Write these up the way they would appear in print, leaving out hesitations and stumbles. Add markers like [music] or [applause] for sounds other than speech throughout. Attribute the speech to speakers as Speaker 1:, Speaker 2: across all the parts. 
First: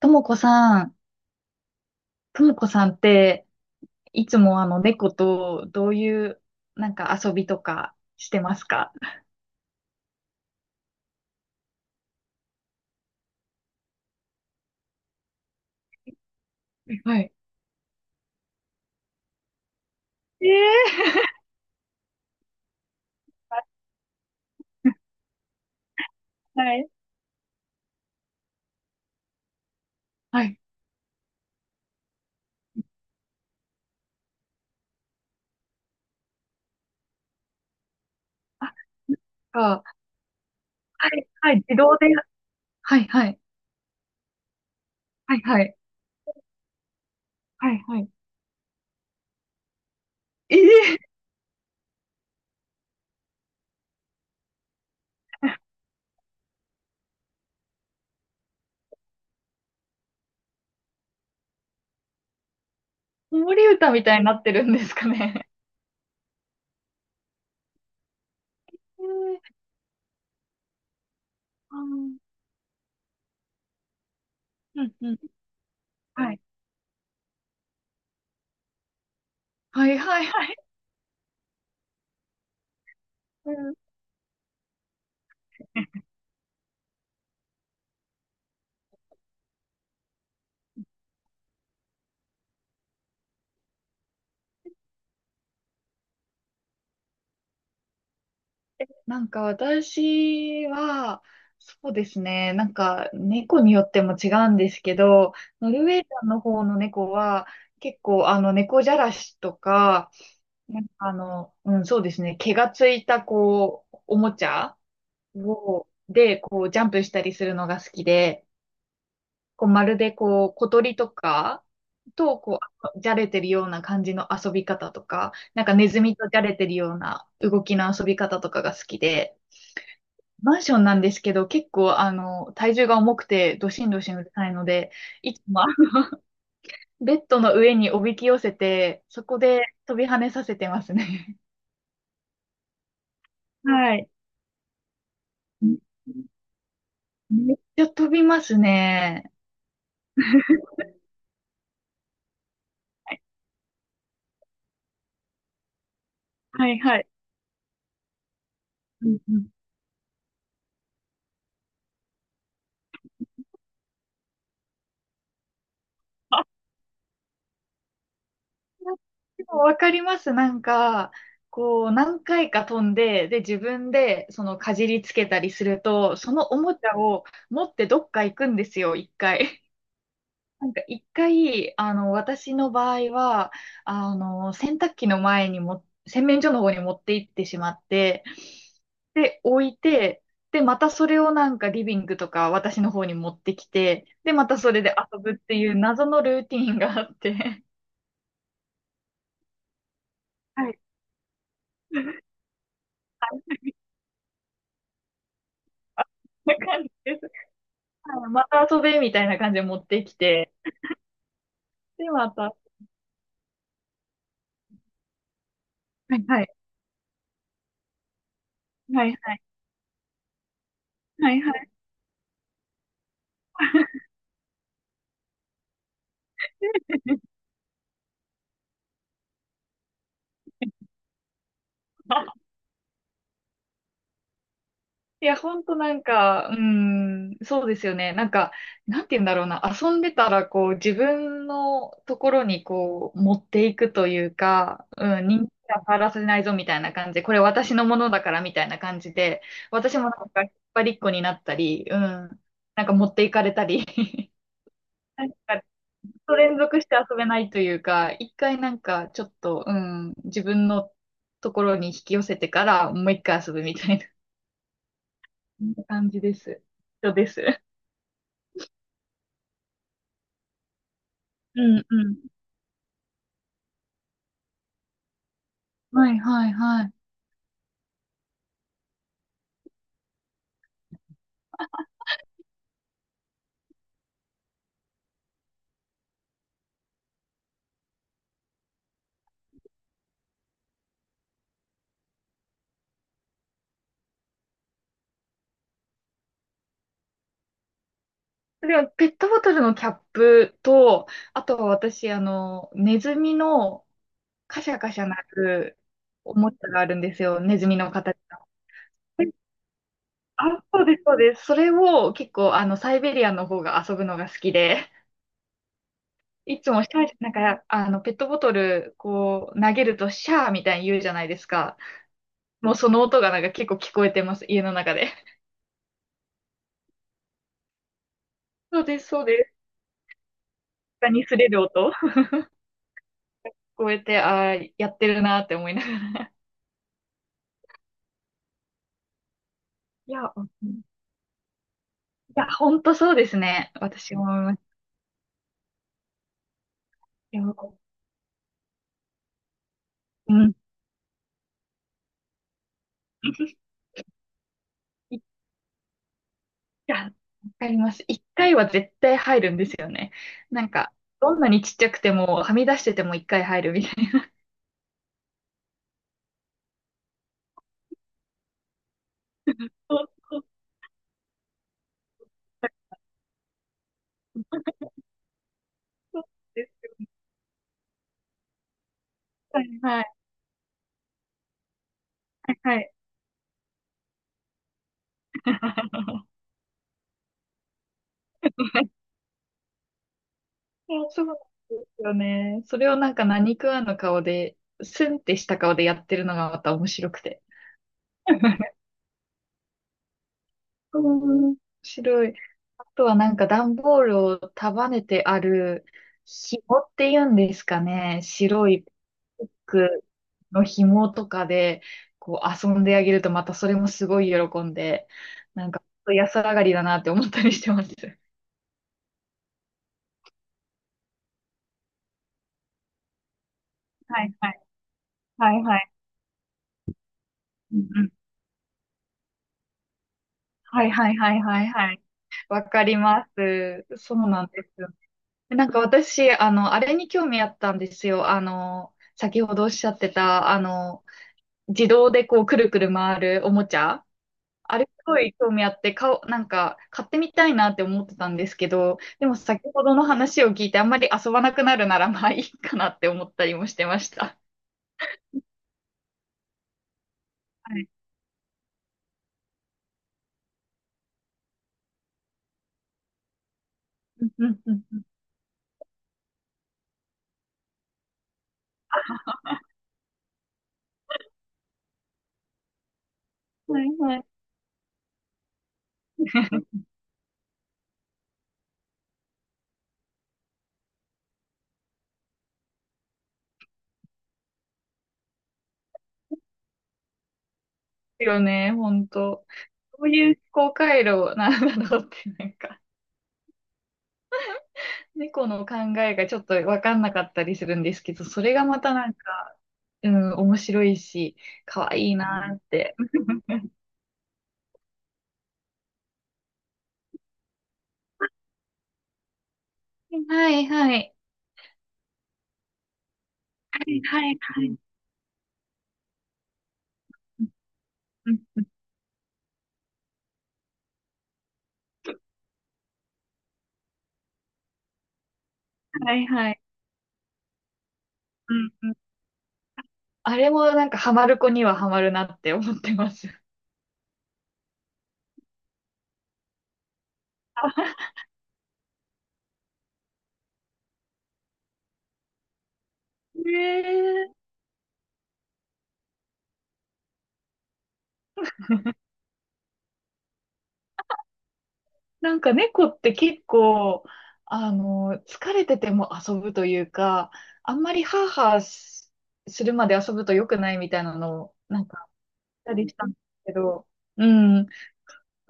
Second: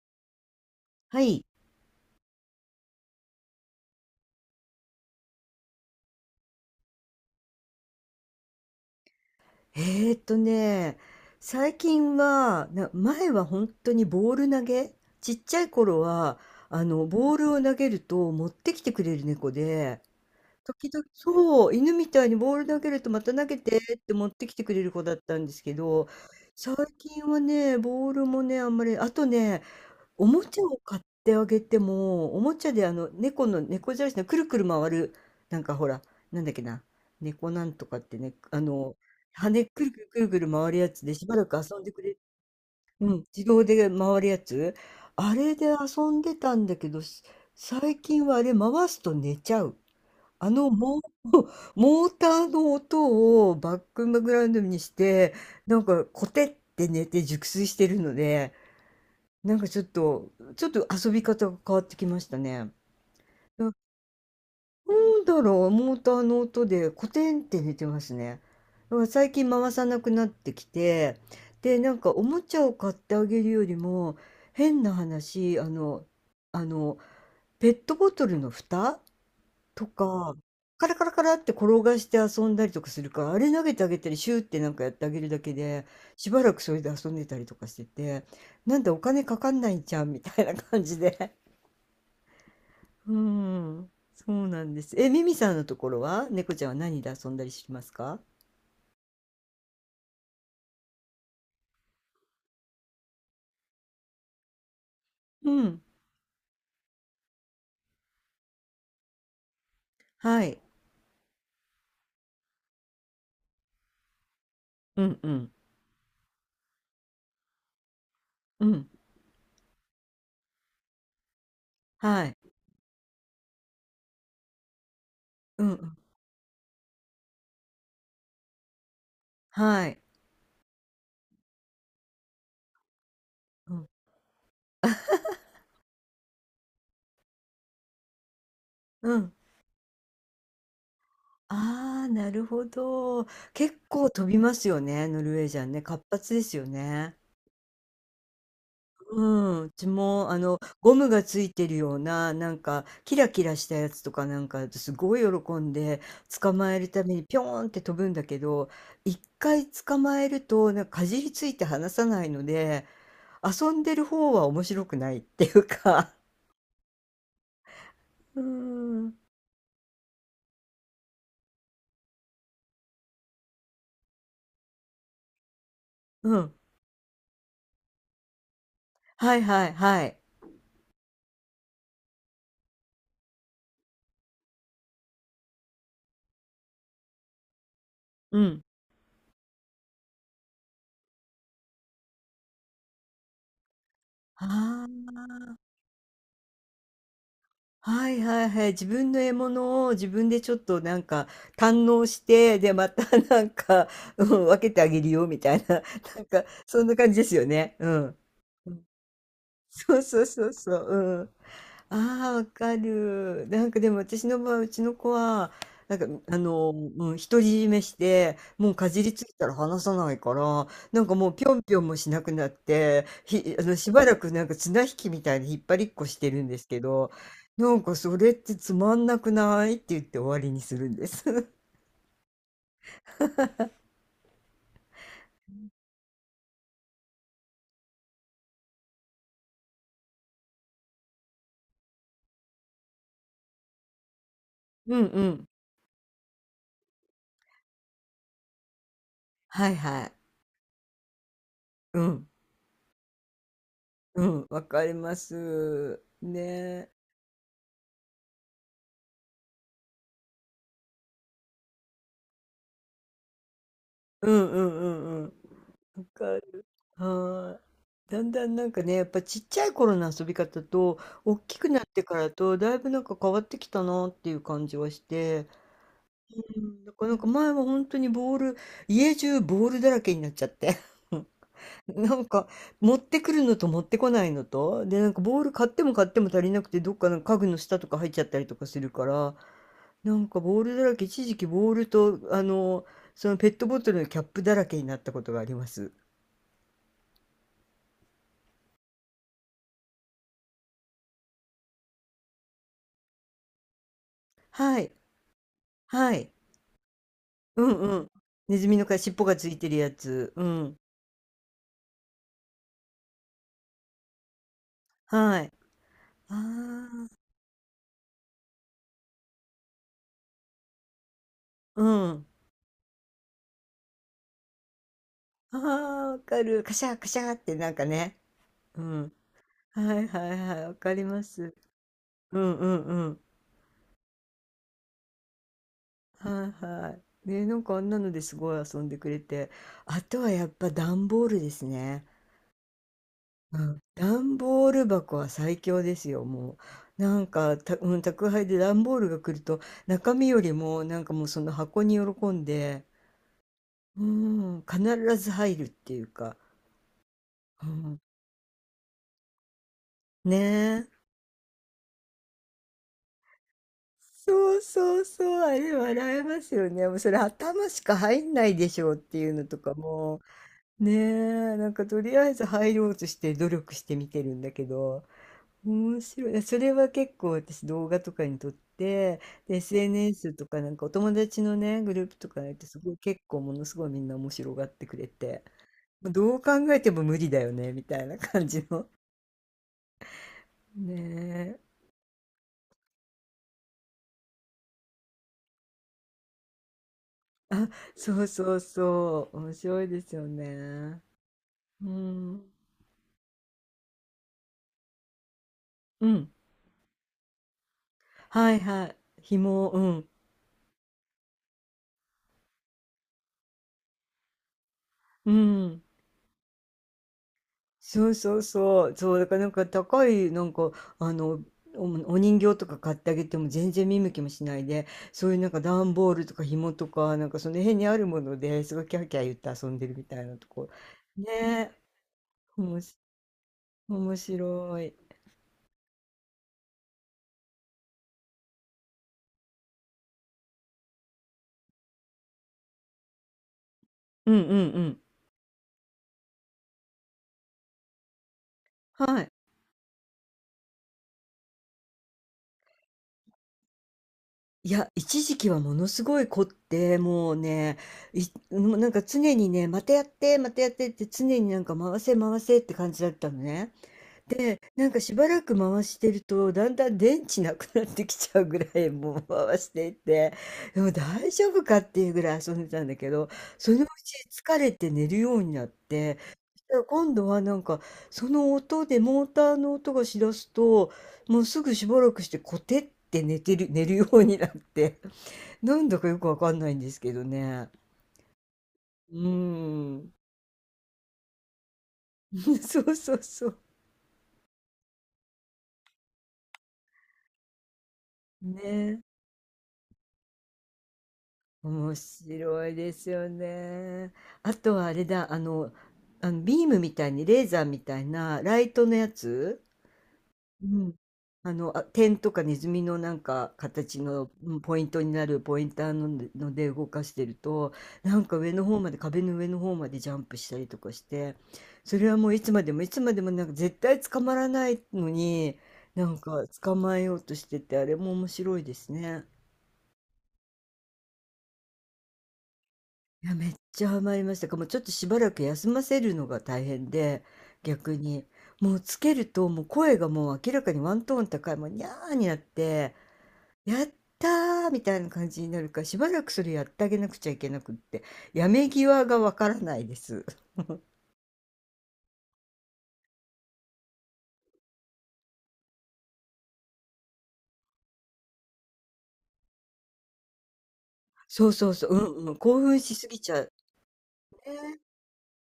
Speaker 1: ともこさん、
Speaker 2: はい。
Speaker 1: ともこさんって、いつもあの猫とどういうなんか遊びとかしてますか？
Speaker 2: えーっとね、最近は、前は本当にボール投げ、ちっちゃい頃は、
Speaker 1: はい、
Speaker 2: ボールを投げると持ってきてくれる猫で、時々、
Speaker 1: ええ
Speaker 2: そう、犬みたいにボール投げるとまた投げてって持ってきてくれ
Speaker 1: ー、
Speaker 2: る子だっ
Speaker 1: [laughs]
Speaker 2: たんですけど、
Speaker 1: は
Speaker 2: 最
Speaker 1: い。
Speaker 2: 近はね、ボールもね、あんまり、あとね、お
Speaker 1: は
Speaker 2: も
Speaker 1: い、
Speaker 2: ちゃを買ってあげても、おもちゃで猫の猫じゃらしのくるくる回る、なんかほら、なんだっけな、猫なんとかってね、
Speaker 1: あ、
Speaker 2: 羽
Speaker 1: か、
Speaker 2: くるくるくるくる回るやつ
Speaker 1: は
Speaker 2: でし
Speaker 1: い、
Speaker 2: ばら
Speaker 1: は
Speaker 2: く
Speaker 1: い、自
Speaker 2: 遊んで
Speaker 1: 動
Speaker 2: く
Speaker 1: で、
Speaker 2: れ、
Speaker 1: はい、
Speaker 2: うん、
Speaker 1: はい、
Speaker 2: 自動で回るやつ、あ
Speaker 1: はい、
Speaker 2: れ
Speaker 1: は
Speaker 2: で
Speaker 1: い。
Speaker 2: 遊んでたんだけど、
Speaker 1: はい、
Speaker 2: 最
Speaker 1: はい。
Speaker 2: 近はあれ回すと寝ちゃう。あのモ
Speaker 1: ええ
Speaker 2: ー、[laughs] モーターの音をバックグラウンドにして、
Speaker 1: ー、
Speaker 2: な
Speaker 1: [laughs]
Speaker 2: んかコテって寝て熟睡してるので、なんかちょっと、ちょっと遊び方が変わってきましたね。
Speaker 1: 子守
Speaker 2: な
Speaker 1: 歌みたいになってるんです
Speaker 2: な
Speaker 1: か
Speaker 2: んだ
Speaker 1: ね。
Speaker 2: ろう、モーターの音でコテンって寝てますね。だか
Speaker 1: え
Speaker 2: ら
Speaker 1: え
Speaker 2: 最
Speaker 1: ー、
Speaker 2: 近回さなくなってきて、
Speaker 1: あ
Speaker 2: で、なんか
Speaker 1: ー
Speaker 2: おもちゃを買ってあげるよりも、変
Speaker 1: う
Speaker 2: な
Speaker 1: ん、うん、
Speaker 2: 話、
Speaker 1: はい、
Speaker 2: あの、ペットボトルの蓋と
Speaker 1: はい、はい、
Speaker 2: か、
Speaker 1: はい。
Speaker 2: カラカラカラって転がして遊んだりとかするから、あれ投げてあげたり、シューってなんかやってあげるだけで、しばらくそれで遊んでたりとかしてて、なんだお金かかんないじゃんみたいな感じで。うん。そうなんです。え、ミミさんのところは猫ちゃんは何で遊んだりしますか？
Speaker 1: なんか私は、そうですね。なんか猫によっても違うんですけど、
Speaker 2: う
Speaker 1: ノ
Speaker 2: ん。
Speaker 1: ルウェージャンの方の猫は結構あの猫じゃらしとか、
Speaker 2: はい。
Speaker 1: なんかあの、うん、そうですね。毛がついたこう、おもちゃ
Speaker 2: うんうん。
Speaker 1: を、で、こうジャンプしたりするのが好きで、
Speaker 2: うん。
Speaker 1: こうまるでこう小鳥とか
Speaker 2: はい。
Speaker 1: とこうじゃれてるような感じの遊び方とか、な
Speaker 2: う
Speaker 1: ん
Speaker 2: んう
Speaker 1: かネ
Speaker 2: ん。
Speaker 1: ズミとじゃれてるような動きの遊び方とかが好きで、
Speaker 2: はい。
Speaker 1: マンションなんですけど、結構、あの、体重が重くて、ど
Speaker 2: う
Speaker 1: し
Speaker 2: ん。
Speaker 1: んどしんうるさいので、いつも、[laughs] ベッドの上におびき寄せて、
Speaker 2: う
Speaker 1: そ
Speaker 2: ん。
Speaker 1: こで飛び跳ねさせてますね。
Speaker 2: ああ、なるほど。
Speaker 1: [laughs]
Speaker 2: 結
Speaker 1: はい。
Speaker 2: 構飛びますよね、ノルウェージャンね。活発
Speaker 1: め
Speaker 2: ですよね。
Speaker 1: めっちゃ飛びます
Speaker 2: う
Speaker 1: ね。
Speaker 2: ん、うちもあのゴムがついてるようななんかキラキラしたやつとかなんかすごい喜んで捕
Speaker 1: は
Speaker 2: まえ
Speaker 1: い
Speaker 2: る
Speaker 1: は
Speaker 2: た
Speaker 1: い。
Speaker 2: めにピョーンって飛ぶんだけど、
Speaker 1: うん
Speaker 2: 一
Speaker 1: うん。
Speaker 2: 回捕まえるとなんかかじりついて離さないので、遊んでる方は面白くないっていうか、
Speaker 1: あ、
Speaker 2: うん、
Speaker 1: でもわかります。なんか、こう、何回か飛んで、で、自分で、その、かじりつけたりすると、そ
Speaker 2: う
Speaker 1: の
Speaker 2: ん、
Speaker 1: おもちゃを持ってどっか行くんですよ、一
Speaker 2: はい
Speaker 1: 回。
Speaker 2: はいはい、
Speaker 1: なんか一回、あの、私の場合は、あの、洗濯機の前にも、洗面所の方に持って行ってしまって、
Speaker 2: うん、
Speaker 1: で、置いて、で、またそれをなんかリビングとか私の方に持ってきて、で、
Speaker 2: は
Speaker 1: またそれで遊ぶっ
Speaker 2: あ。
Speaker 1: ていう謎のルーティンがあって、
Speaker 2: はいはいはい。自分の獲物を自分でちょっ
Speaker 1: はい。
Speaker 2: となんか堪
Speaker 1: こ
Speaker 2: 能
Speaker 1: ん
Speaker 2: して、で、また [laughs] なんか、うん、分けてあげるよみたいな、[laughs] なんか、
Speaker 1: な
Speaker 2: そ
Speaker 1: 感
Speaker 2: ん
Speaker 1: じ
Speaker 2: な感
Speaker 1: で
Speaker 2: じで
Speaker 1: す。
Speaker 2: すよね。うん。
Speaker 1: はいまた
Speaker 2: う
Speaker 1: 遊
Speaker 2: ん。
Speaker 1: べみたいな感じで持っ
Speaker 2: そう
Speaker 1: てき
Speaker 2: そうそう
Speaker 1: て、
Speaker 2: そう。うん。
Speaker 1: で、
Speaker 2: あ
Speaker 1: ま
Speaker 2: あ、
Speaker 1: た、
Speaker 2: わ
Speaker 1: は
Speaker 2: かる。なんかでも私の場合、うちの子は、なんか、
Speaker 1: いはい、
Speaker 2: うん、独り占めして、もうかじ
Speaker 1: はい
Speaker 2: りつい
Speaker 1: はい、
Speaker 2: たら離さないから、なんかも
Speaker 1: は
Speaker 2: う
Speaker 1: い
Speaker 2: ぴ
Speaker 1: は
Speaker 2: ょん
Speaker 1: い。
Speaker 2: ぴょんもしなくなって、ひ、あの、しばらくなんか綱引きみたいに引っ張りっこしてるんですけど、なんかそれってつまんなくないって言って終わりにするんです。[laughs]
Speaker 1: いや、ほんとなんか、うーん、そうですよね。なんか、なんて言うんだろうな。遊んでたら、こう、自分のところに、こう、持っていくというか、
Speaker 2: うん
Speaker 1: う
Speaker 2: う
Speaker 1: ん、人
Speaker 2: ん。
Speaker 1: 気は触らせないぞ、みたいな感じで、これ私のものだから、みたいな感じで、
Speaker 2: はい
Speaker 1: 私も
Speaker 2: は
Speaker 1: な
Speaker 2: い。
Speaker 1: んか、引っ張りっこになったり、う
Speaker 2: う
Speaker 1: ん、
Speaker 2: ん。
Speaker 1: なんか持っていかれたり、
Speaker 2: うん。わかり
Speaker 1: [laughs]
Speaker 2: ま
Speaker 1: なんか、
Speaker 2: す。
Speaker 1: ずっと連続し
Speaker 2: ね。
Speaker 1: て遊べないというか、一回なんか、ちょっと、うん、自分のところに引き寄せてから、もう一回遊ぶみたいな。
Speaker 2: うんうんうん
Speaker 1: そんな
Speaker 2: うん。わ
Speaker 1: 感じ
Speaker 2: か
Speaker 1: です。
Speaker 2: る。
Speaker 1: 人で
Speaker 2: はーい。
Speaker 1: す。
Speaker 2: だんだんなんかね、やっぱちっちゃい頃の遊び方と、大き
Speaker 1: う
Speaker 2: く
Speaker 1: ん
Speaker 2: なって
Speaker 1: う
Speaker 2: か
Speaker 1: ん。
Speaker 2: らと、だいぶなんか変わってきたなっていう感じはして、
Speaker 1: はいはい
Speaker 2: う
Speaker 1: は
Speaker 2: ん、だ
Speaker 1: い。
Speaker 2: からなんか前は本当にボール、家中ボールだらけになっちゃって。[laughs] なんか持ってくるのと持ってこないのと、で、なんかボール買っても買っても足りなくて、どっかの家具の下とか入っちゃったりとかするから、なんかボールだらけ、一時期ボールと、そのペットボトルのキャップだらけになったことがあります。
Speaker 1: でも、ペットボトルのキャップと、あとは私、あの、ネズミのカシャ
Speaker 2: はい、
Speaker 1: カシャ鳴る
Speaker 2: はい。
Speaker 1: おもちゃがあるんですよ。ネ
Speaker 2: う
Speaker 1: ズミ
Speaker 2: ん
Speaker 1: の
Speaker 2: うん。
Speaker 1: 形の。
Speaker 2: ネズミのか尻尾がついてるやつ。う
Speaker 1: あ、
Speaker 2: ん。
Speaker 1: そうです、そうです。それを結構、あの、サイベリアの方が遊ぶのが好きで、
Speaker 2: はい。
Speaker 1: いつもシ
Speaker 2: あ
Speaker 1: ャ
Speaker 2: あ、
Speaker 1: ー、なんか、あの、ペットボトル、こう、投げるとシャーみたいに言うじゃないですか。
Speaker 2: うん。
Speaker 1: もうその音がなんか結構聞こえてます、家の中で。
Speaker 2: ああ、わかる。カシャカシャってなんかね。
Speaker 1: そ
Speaker 2: う
Speaker 1: うです、
Speaker 2: ん。
Speaker 1: そうです。
Speaker 2: はいはいはい。わかり
Speaker 1: 下
Speaker 2: ま
Speaker 1: に擦れ
Speaker 2: す。
Speaker 1: る音。
Speaker 2: うんうんうん。
Speaker 1: こうやって、ああ、やってるなって思いながら。
Speaker 2: はいはい。ね、なんかあんなのですごい遊んでくれて。あ
Speaker 1: い
Speaker 2: とは
Speaker 1: や、う
Speaker 2: やっぱ
Speaker 1: ん
Speaker 2: 段ボールですね。
Speaker 1: いや、ほんとそうです
Speaker 2: う
Speaker 1: ね。
Speaker 2: ん。
Speaker 1: 私も思
Speaker 2: 段
Speaker 1: います。
Speaker 2: ボール箱は最強ですよ、もう。
Speaker 1: いや、
Speaker 2: うん、宅配で段ボールが来ると、中身
Speaker 1: う
Speaker 2: より
Speaker 1: ん。
Speaker 2: も、なんかもうその箱に喜んで、
Speaker 1: [laughs]
Speaker 2: うん、必
Speaker 1: い
Speaker 2: ず入るっていうか、
Speaker 1: や、わ
Speaker 2: う
Speaker 1: かりま
Speaker 2: ん、
Speaker 1: す。一回は絶対入るんですよね。
Speaker 2: ね
Speaker 1: なん
Speaker 2: え。
Speaker 1: か、どんなにちっちゃくても、はみ出してても一回入るみたいな。
Speaker 2: そうそうそう、あれ笑えますよね。もうそれ頭しか入んないでしょうっていうのとか
Speaker 1: そう
Speaker 2: も、
Speaker 1: そう
Speaker 2: ねえ、なんかとりあえず入ろうとして努力して見てるんだけど、面
Speaker 1: そう
Speaker 2: 白い。そ
Speaker 1: 絶
Speaker 2: れは結構私動画とかに撮って、で
Speaker 1: 対はい、
Speaker 2: SNS とかなんかお友達のね、グループとかやっ
Speaker 1: は
Speaker 2: てすご
Speaker 1: い。
Speaker 2: い結構ものすごいみんな面白がってくれて、どう考えても無理だよね、みたいな感じの。
Speaker 1: いや、そうなんで
Speaker 2: ね、
Speaker 1: すよね。それをなんか何食わぬ顔で、スンってした顔でやってるのがまた面白くて。
Speaker 2: そうそうそう。面白いですよね。
Speaker 1: 面
Speaker 2: う
Speaker 1: 白い。
Speaker 2: ん。
Speaker 1: あとはなんか段ボールを束ねてある
Speaker 2: うん。
Speaker 1: 紐っていうんですかね。
Speaker 2: はい
Speaker 1: 白い
Speaker 2: は
Speaker 1: ピ
Speaker 2: い。
Speaker 1: ッ
Speaker 2: 紐、う
Speaker 1: ク
Speaker 2: ん。
Speaker 1: の紐とかでこう遊んであげるとまたそれもすごい喜んで、
Speaker 2: う
Speaker 1: なん
Speaker 2: ん。
Speaker 1: か安上がりだなって思ったりしてます。
Speaker 2: そうそうそう。そう、だからなんか高い、あの、お、お人形とか買ってあげても全然見向き
Speaker 1: は
Speaker 2: も
Speaker 1: い
Speaker 2: し
Speaker 1: は
Speaker 2: な
Speaker 1: い。
Speaker 2: いで、そういうなん
Speaker 1: は
Speaker 2: か
Speaker 1: いはい。
Speaker 2: 段ボールとか紐とか、なんかその辺
Speaker 1: うん
Speaker 2: にあ
Speaker 1: う
Speaker 2: る
Speaker 1: ん。
Speaker 2: ものですごいキャーキャー言って遊んでるみたいなとこ。
Speaker 1: はいはいはいはい
Speaker 2: ねえ。
Speaker 1: はい。
Speaker 2: お
Speaker 1: わ
Speaker 2: も
Speaker 1: かり
Speaker 2: し、
Speaker 1: ます。そ
Speaker 2: 面
Speaker 1: うなんです
Speaker 2: 白
Speaker 1: よ。
Speaker 2: い。
Speaker 1: なんか私、あの、あれに興味あったんですよ。あの、先ほどおっしゃってた、あの、自動でこうくるくる回るおもちゃ。
Speaker 2: うんうん
Speaker 1: あ
Speaker 2: う
Speaker 1: れ
Speaker 2: ん。
Speaker 1: すごい興味あって、かおう、なんか買ってみたいなって思ってたんですけど、
Speaker 2: は
Speaker 1: で
Speaker 2: い。
Speaker 1: も先ほどの話を聞いてあんまり遊ばなくなるならまあいいかなって思ったりもしてました。
Speaker 2: いや、一時期はものすごい凝って、もうね、
Speaker 1: はい。
Speaker 2: いもうなんか常にね、またやって、またやってって常になんか回せ回せって感じだったのね。
Speaker 1: うんうんうん
Speaker 2: なん
Speaker 1: う
Speaker 2: か
Speaker 1: ん
Speaker 2: しばらく回してると、だんだん電池なくなってきちゃうぐらいもう回していって、でも大丈夫かっていうぐらい遊んでたんだけど、その
Speaker 1: は
Speaker 2: う
Speaker 1: いはい。
Speaker 2: ち疲れて寝るようになって、そしたら今度はなんかその音でモーターの音がしだすと、もうすぐしばらくしてコテって寝てる、寝るようになって。なんだかよくわかんないんですけどね。
Speaker 1: ですよね、本
Speaker 2: う
Speaker 1: 当。
Speaker 2: ー
Speaker 1: どう
Speaker 2: ん。
Speaker 1: いう思考回路なんだろうって、
Speaker 2: [laughs]
Speaker 1: なん
Speaker 2: そ
Speaker 1: か、
Speaker 2: うそうそう。
Speaker 1: [laughs] 猫の考えがちょっと分かんなかったりするんですけど、それがまた
Speaker 2: ね。
Speaker 1: なんか、うん、面白いし、可
Speaker 2: 面
Speaker 1: 愛いなーっ
Speaker 2: 白いで
Speaker 1: て。
Speaker 2: すよ
Speaker 1: [laughs]
Speaker 2: ね。あとはあれだ、あのビームみたいにレーザーみたいなライトのやつ、
Speaker 1: は
Speaker 2: う
Speaker 1: いは
Speaker 2: ん。
Speaker 1: い。
Speaker 2: 点とかネズミのなんか形
Speaker 1: は
Speaker 2: の
Speaker 1: い
Speaker 2: うん
Speaker 1: は
Speaker 2: ポ
Speaker 1: い。
Speaker 2: イントになるポインターので、ので動かしてると、なん
Speaker 1: う
Speaker 2: か
Speaker 1: ん
Speaker 2: 上
Speaker 1: う
Speaker 2: の
Speaker 1: ん
Speaker 2: 方まで、壁の上の方までジャンプしたりとかして、それ
Speaker 1: う
Speaker 2: は
Speaker 1: ん
Speaker 2: もういつまでもいつまでもなんか絶対捕まらないのに、な
Speaker 1: は
Speaker 2: ん
Speaker 1: い
Speaker 2: か
Speaker 1: はい。
Speaker 2: 捕まえようとしてて、あれも面
Speaker 1: う
Speaker 2: 白い
Speaker 1: ん
Speaker 2: で
Speaker 1: う
Speaker 2: す
Speaker 1: ん。
Speaker 2: ね。
Speaker 1: あれもなんかハマる子にはハマるなって思ってま
Speaker 2: い
Speaker 1: す。
Speaker 2: や、めっちゃハマりましたか。もうちょっとしばらく休ませるのが大変で、逆に。もうつけると、もう声がもう明らかにワントーン高い、もうニャーになって、
Speaker 1: ね
Speaker 2: やった
Speaker 1: え。
Speaker 2: ーみたいな感じになるから、しばらくそれやってあげなくちゃいけなくって、やめ際がわからないです。
Speaker 1: なんか猫って結構、あの、疲れてても遊ぶというか、あんまりハーハーするまで遊ぶと良くないみたいなの
Speaker 2: そう
Speaker 1: を、
Speaker 2: そう
Speaker 1: な
Speaker 2: そ
Speaker 1: ん
Speaker 2: う、
Speaker 1: か、あっ
Speaker 2: うんうん、興
Speaker 1: た
Speaker 2: 奮
Speaker 1: り
Speaker 2: し
Speaker 1: した
Speaker 2: す
Speaker 1: んで
Speaker 2: ぎ
Speaker 1: す
Speaker 2: ちゃう。
Speaker 1: けど、うん。
Speaker 2: ね。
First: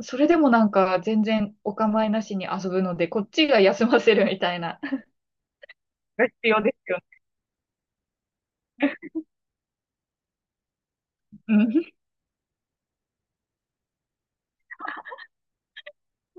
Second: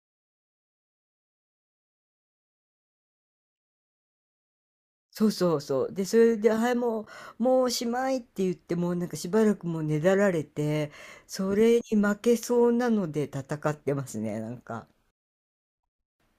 Speaker 1: それでもなんか全然お構いなしに遊ぶので、こっちが休ませるみたいな、
Speaker 2: そうそうそう。で、そ
Speaker 1: [laughs] が
Speaker 2: れ
Speaker 1: 必
Speaker 2: で、
Speaker 1: 要
Speaker 2: はい、
Speaker 1: ですよね。
Speaker 2: もうおしまいって言って、もうなんかしばらくもうねだられて、
Speaker 1: う
Speaker 2: それに
Speaker 1: ん。
Speaker 2: 負けそうなので戦ってますね、なんか。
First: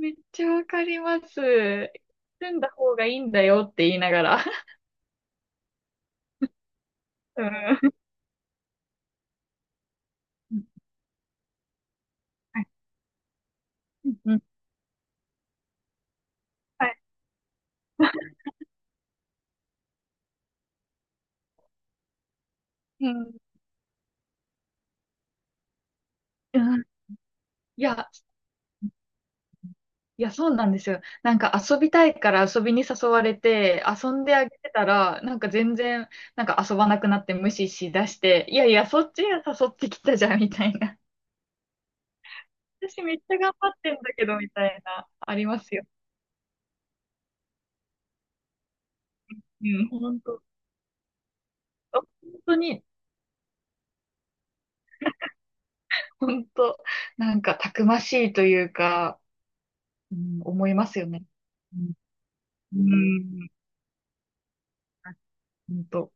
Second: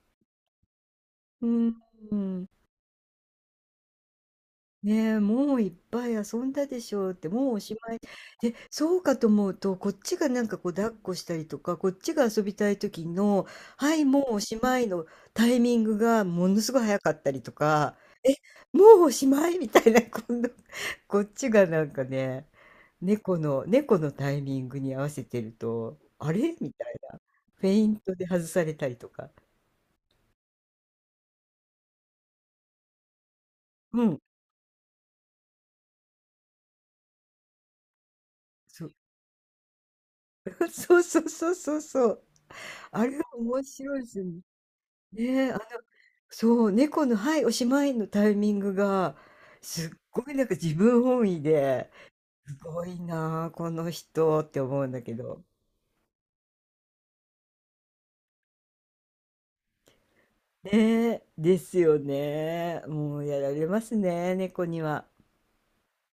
Speaker 1: めっちゃわかりま
Speaker 2: うん、
Speaker 1: す。
Speaker 2: うん。
Speaker 1: 住んだ方がいいんだよって言いながら。
Speaker 2: ねえ、もういっぱい遊んだでしょうって、
Speaker 1: うん。
Speaker 2: もうおし
Speaker 1: は
Speaker 2: まい。で、そうかと思うと、こっちがなんかこう抱っこしたりとか、こっちが遊び
Speaker 1: い
Speaker 2: たい時の、はい、
Speaker 1: う
Speaker 2: もうお
Speaker 1: ん。
Speaker 2: しまいのタイミングがものすごい
Speaker 1: はい
Speaker 2: 早かったりとか、もうおしまいみたいな、今度、こっちがなんかね、
Speaker 1: うん
Speaker 2: 猫のタイミングに合わせてると、あれみ
Speaker 1: うん
Speaker 2: たいな。フェ
Speaker 1: い
Speaker 2: イン
Speaker 1: や、
Speaker 2: トで外されたりとか。
Speaker 1: いや、そうなんですよ。なんか遊びたいから遊びに誘われて、
Speaker 2: う
Speaker 1: 遊
Speaker 2: ん。
Speaker 1: んであげてたら、なんか全然、なんか遊ばなくなって無視しだして、いやい
Speaker 2: そ
Speaker 1: や、
Speaker 2: う、
Speaker 1: そっちが誘ってきたじゃん、みた
Speaker 2: [laughs]
Speaker 1: いな。
Speaker 2: そう。
Speaker 1: 私
Speaker 2: あ
Speaker 1: めっ
Speaker 2: れ
Speaker 1: ちゃ頑
Speaker 2: 面
Speaker 1: 張ってん
Speaker 2: 白
Speaker 1: だ
Speaker 2: いですよ
Speaker 1: けど、
Speaker 2: ね。
Speaker 1: みたいな、あり
Speaker 2: ねえ、
Speaker 1: ますよ。
Speaker 2: そう、猫の「はい、おしまい」のタイミングが、
Speaker 1: う
Speaker 2: す
Speaker 1: ん、
Speaker 2: っ
Speaker 1: 本
Speaker 2: ごい
Speaker 1: 当、
Speaker 2: なんか自分本位で、
Speaker 1: 本
Speaker 2: す
Speaker 1: 当に、
Speaker 2: ごいなあ、この人って思うんだけど。
Speaker 1: 本当、なんかたくましいというか、うん、思
Speaker 2: ね
Speaker 1: いますよね。
Speaker 2: え、です
Speaker 1: うん、
Speaker 2: よね。
Speaker 1: う
Speaker 2: もうや
Speaker 1: ん、
Speaker 2: られますね、猫には。
Speaker 1: ほんと。